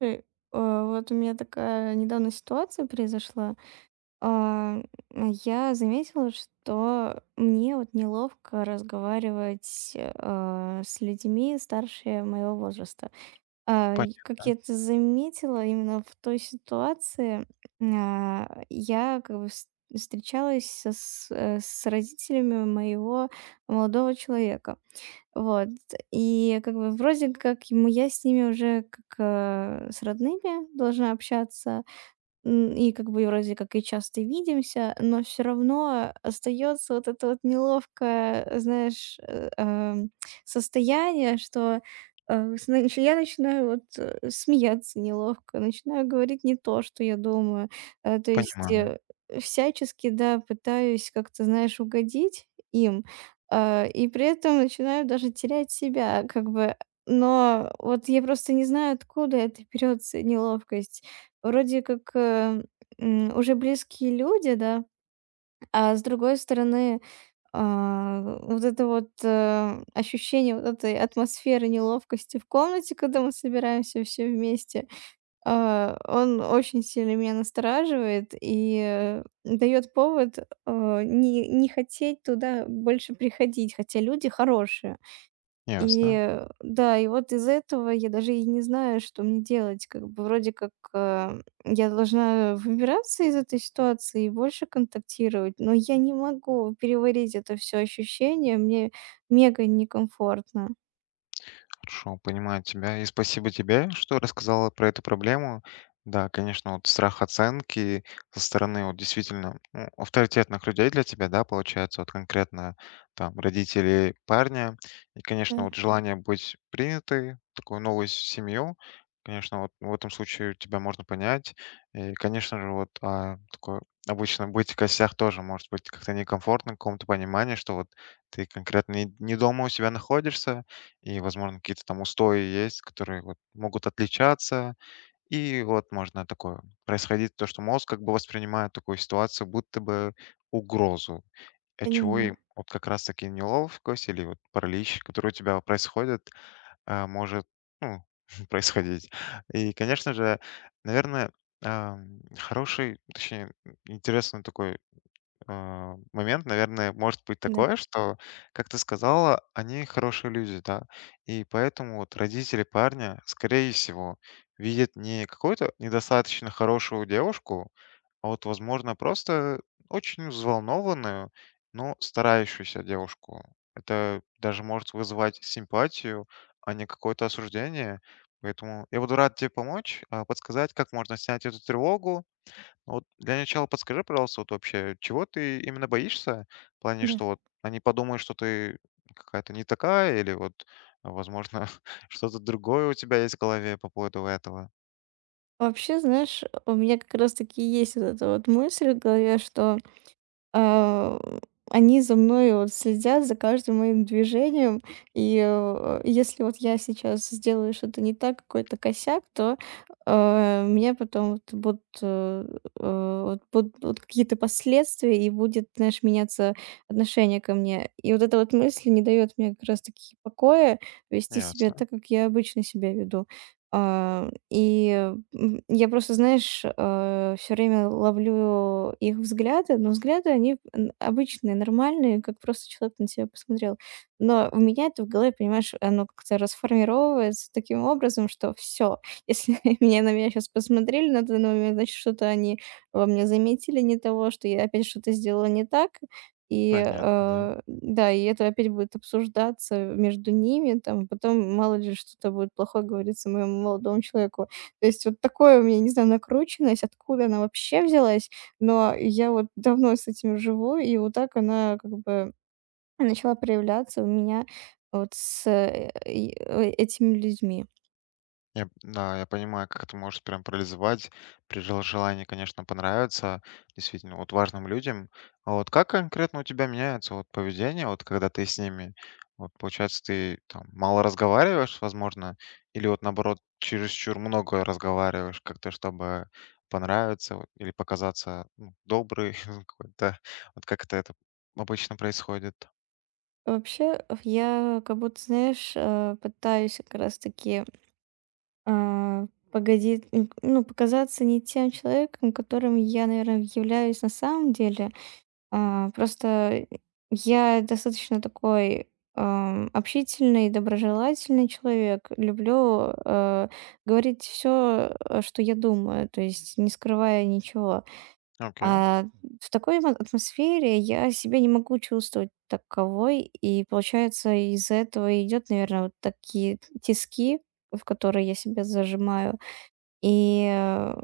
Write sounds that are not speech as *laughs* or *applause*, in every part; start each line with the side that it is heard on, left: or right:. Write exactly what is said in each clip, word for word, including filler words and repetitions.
right: Слушай, э, а, вот у меня такая недавно ситуация произошла. А, Я заметила, что мне вот неловко разговаривать э, с людьми старше моего возраста. А, и Как
left: Понятно,
right: я это заметила, именно в той ситуации а, я как бы вс- встречалась со- с э, с родителями моего молодого человека. Вот. И как бы вроде как ему я с ними уже как, э, с родными должна общаться. М, и как бы вроде как и часто видимся, но все равно остается вот это вот неловкое, знаешь, э, эм, состояние, что, э, с нач я начинаю вот, э, смеяться неловко, начинаю говорить не то, что я думаю. Э, то есть,
left: понимаю,
right: э, всячески, да, пытаюсь как-то, знаешь, угодить им, э, и при этом начинаю даже терять себя как бы. Но вот я просто не знаю, откуда это берётся неловкость. Вроде как, э, м, уже близкие люди, да, а с другой стороны, а, вот это вот, э, ощущение вот этой атмосферы неловкости в комнате, когда мы собираемся все вместе, а, он очень сильно меня настораживает и, э, дает повод, э, не не хотеть туда больше приходить, хотя люди хорошие. И,
left: ясно.
right: э, да, и вот из-за этого я даже и не знаю, что мне делать. Как бы вроде как, э, я должна выбираться из этой ситуации и больше контактировать, но я не могу переварить это все ощущение, мне мега некомфортно.
left: Хорошо, понимаю тебя. И спасибо тебе, что рассказала про эту проблему. Да, конечно, вот страх оценки со стороны вот действительно, ну, авторитетных людей для тебя, да, получается, вот конкретно там родители парня. И, конечно,
right: Да,
left: вот желание быть принятой в такую новую с- семью, конечно, вот в этом случае тебя можно понять. И, конечно же, вот а, такое обычно быть в костях тоже может быть как-то некомфортно в каком-то понимании, что вот ты конкретно не не дома у себя находишься, и, возможно, какие-то там устои есть, которые вот могут отличаться. И вот можно такое происходить, то, что мозг как бы воспринимает такую ситуацию, будто бы угрозу, от чего
right: понимаю.
left: и вот как раз-таки неловкость или вот паралич, который у тебя происходит, а, может, ну, *laughs* происходить. И, конечно же, наверное, ам, хороший, точнее, интересный такой а, момент, наверное, может быть
right: Да,
left: такое, что, как ты сказала, они хорошие люди, да, и поэтому вот родители парня, скорее всего, видят не какую-то недостаточно хорошую девушку, а вот, возможно, просто очень взволнованную, но старающуюся девушку. Это даже может вызывать симпатию, а не какое-то осуждение. Поэтому я буду рад тебе помочь, а, подсказать, как можно снять эту тревогу. Ну, вот для начала подскажи, пожалуйста, вот вообще, чего ты именно боишься? В плане,
right: да.
left: что вот они подумают, что ты какая-то не такая, или вот, а, возможно, *laughs* что-то другое у тебя есть в голове по поводу этого.
right: Вообще, знаешь, у меня как раз таки есть вот эта вот мысль в голове, что А, они за мной вот следят, за каждым моим движением. И, э, если вот я сейчас сделаю что-то не так, какой-то косяк, то, э, меня потом вот будут, э, э, вот будут будут какие-то последствия, и будет, знаешь, меняться отношение ко мне. И вот эта вот мысль не дает мне как раз-таки покоя вести себя
left: Ясно,
right: так, как я обычно себя веду. А, и, м, я просто, знаешь, все время ловлю их взгляды, но взгляды, они н обычные, нормальные, как просто человек на тебя посмотрел. Но у меня это в голове, понимаешь, оно как-то расформировывается таким образом, что все, *laughs* если меня на меня сейчас посмотрели на данный момент, значит, что-то они во мне заметили не того, что я опять что-то сделала не так. И,
left: понятно, да.
right: э, да, и это опять будет обсуждаться между ними, там, потом мало ли что-то будет плохое говориться моему молодому человеку. То есть вот такое у меня, не знаю, накрученность, откуда она вообще взялась, но я вот давно с этим живу, и вот так она как бы начала проявляться у меня вот с э, и, э, этими людьми.
left: Я, да, я понимаю, как это может прям парализовать при жел- желании, конечно, понравиться действительно вот важным людям. А вот как конкретно у тебя меняется вот поведение, вот когда ты с ними, вот получается, ты там мало разговариваешь, возможно, или вот наоборот, чересчур много разговариваешь как-то, чтобы понравиться вот, или показаться, ну, добрый *laughs* какой-то. Вот как это, это обычно происходит.
right: Вообще, я как будто, знаешь, э, пытаюсь как раз-таки а, погоди, м, ну, показаться не тем человеком, которым я, наверное, являюсь на самом деле. А, просто я достаточно такой, ам, общительный, доброжелательный человек. Люблю, э, говорить все, что я думаю, то есть не скрывая ничего.
left: Окей,
right: А в такой ма атмосфере я себя не могу чувствовать таковой, и получается, из-за этого идет, наверное, вот такие тиски, в которые я себя зажимаю. И, э,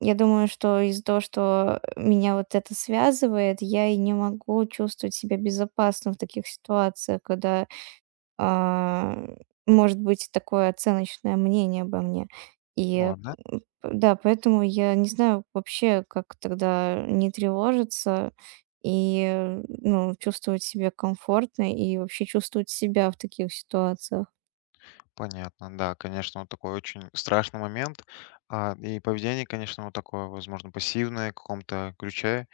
right: я думаю, что из-за того, что меня вот это связывает, я и не могу чувствовать себя безопасно в таких ситуациях, когда, а, может быть такое оценочное мнение обо мне. И
left: ладно.
right: п Да, поэтому я не знаю вообще, как тогда не тревожиться и, э, ну, чувствовать себя комфортно и вообще чувствовать себя в таких ситуациях.
left: Понятно, да, конечно, вот такой очень страшный момент. А, и поведение, конечно, вот такое, возможно, пассивное в каком-то ключе.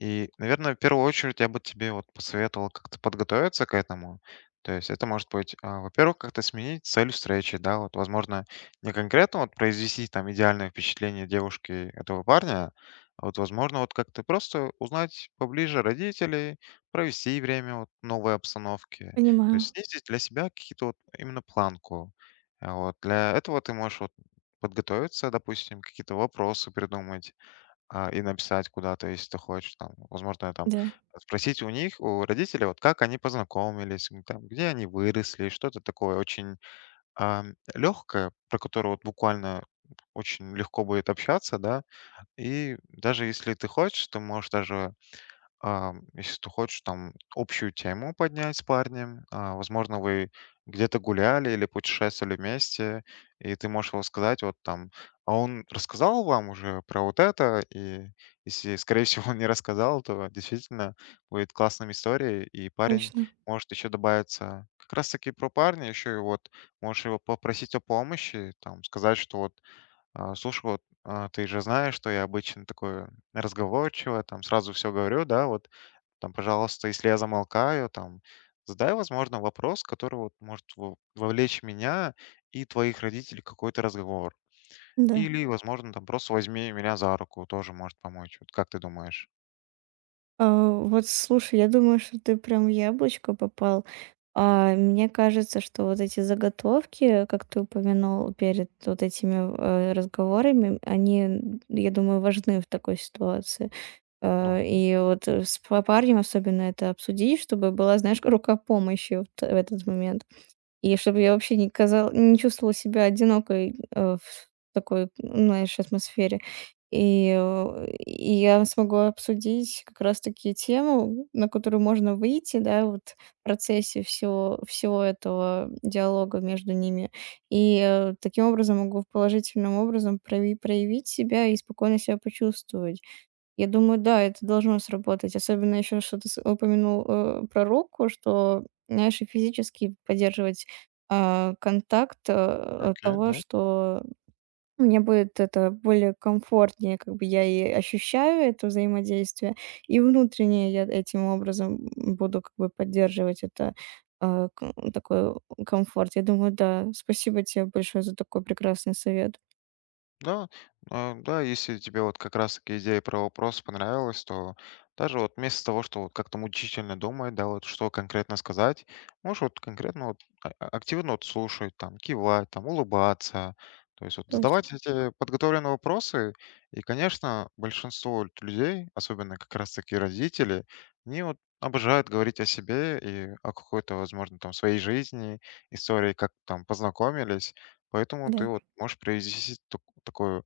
left: И, наверное, в первую очередь я бы тебе вот посоветовал как-то подготовиться к этому. То есть это может быть, а, во-первых, как-то сменить цель встречи, да, вот, возможно, не конкретно вот произвести там идеальное впечатление девушки этого парня, а вот, возможно, вот как-то просто узнать поближе родителей, провести время вот в новой обстановке, то есть
right: Понимаю,
left: снизить для себя какие-то вот именно планку. А вот для этого ты можешь вот подготовиться, допустим, какие-то вопросы придумать, а, и написать куда-то, если ты хочешь, там, возможно, там
right: да,
left: спросить у них, у родителей, вот как они познакомились, м, там, где они выросли, что-то такое очень а, легкое, про которое вот буквально очень легко будет общаться, да, и даже если ты хочешь, ты можешь даже а, если ты хочешь там общую тему поднять с парнем, а, возможно, вы где-то гуляли или путешествовали вместе, и ты можешь его сказать, вот там, а он рассказал вам уже про вот это, и если, скорее всего, *laughs* он не рассказал, то действительно будет классная история, и парень
right: точно.
left: может еще добавиться как раз-таки про парня, еще и вот можешь его попросить о помощи, там, сказать, что вот, а, слушай, вот а, ты же знаешь, что я обычно такой разговорчивый, там сразу все говорю, да, вот там, пожалуйста, если я замолкаю, там, задай, возможно, вопрос, который вот может во- вовлечь меня и твоих родителей в какой-то разговор.
right: Да.
left: Или, возможно, там просто возьми меня за руку, тоже может помочь. Вот как ты думаешь?
right: А, вот слушай, я думаю, что ты прям в яблочко попал. А, мне кажется, что вот эти заготовки, как ты упомянул перед вот этими э, разговорами, они, н- я думаю, важны в такой ситуации.
left: Ну,
right: А, и вот э, с п- парнем особенно это обсудить, чтобы была, знаешь, *laughs* рука помощи вот в этот момент. И чтобы я вообще не казал не чувствовала себя одинокой, э, в такой, знаешь, атмосфере. И, э, и я смогу обсудить как раз таки тему, на которую можно выйти, да, вот в процессе всего всего этого диалога между ними. И, э, таким образом могу положительным образом прояви проявить себя и спокойно себя почувствовать. Я думаю, да, это должно сработать. Особенно еще, что то с- упомянул э, про руку, что, знаешь, и физически поддерживать а, контакт э, от
left: окей,
right: того,
left: да.
right: что мне будет это более комфортнее, как бы я и ощущаю это взаимодействие, и внутренне я этим образом буду как бы поддерживать это а, к- такой комфорт. Я думаю, да, спасибо тебе большое за такой прекрасный совет.
left: Да, а, да, если тебе вот как раз таки идея про вопрос понравилась, то даже вот вместо того, что вот как-то мучительно думать, да, вот что конкретно сказать, можешь вот конкретно вот а- а- активно вот слушать, там, кивать, там, улыбаться, то есть вот задавать
right: Точно,
left: эти подготовленные вопросы, и, конечно, большинство вот людей, особенно как раз таки родители, они вот обожают говорить о себе и о какой-то, возможно, там, своей жизни, истории, как там познакомились. Поэтому ты
right: да.
left: вот можешь привести так- такую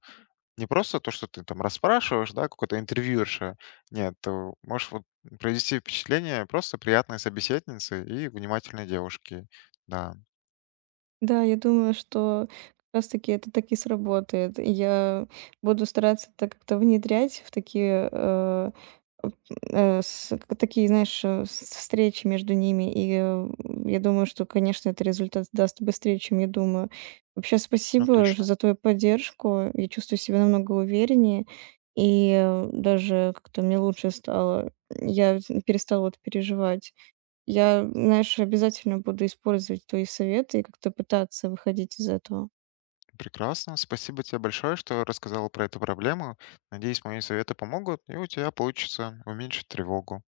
left: не просто то, что ты там расспрашиваешь, да, какой-то интервьюерша. Нет, ты можешь вот произвести впечатление просто приятной собеседницы и внимательной девушки. Да,
right: Да, я думаю, что как раз-таки это так и сработает. И я буду стараться это как-то внедрять в такие, э, оп- э, с- к- такие, знаешь, э, с- встречи между ними. И э, я думаю, что, конечно, это результат даст быстрее, чем я думаю. Вообще,
left: ну,
right: спасибо ж-
left: отлично.
right: за твою поддержку. Я чувствую себя намного увереннее. И э, даже как-то мне лучше стало. Я перестала вот переживать. Я, знаешь, обязательно буду использовать твои советы и как-то пытаться выходить из этого.
left: Прекрасно. Спасибо тебе большое, что рассказала про эту проблему. Надеюсь, мои советы помогут, и у тебя получится уменьшить тревогу.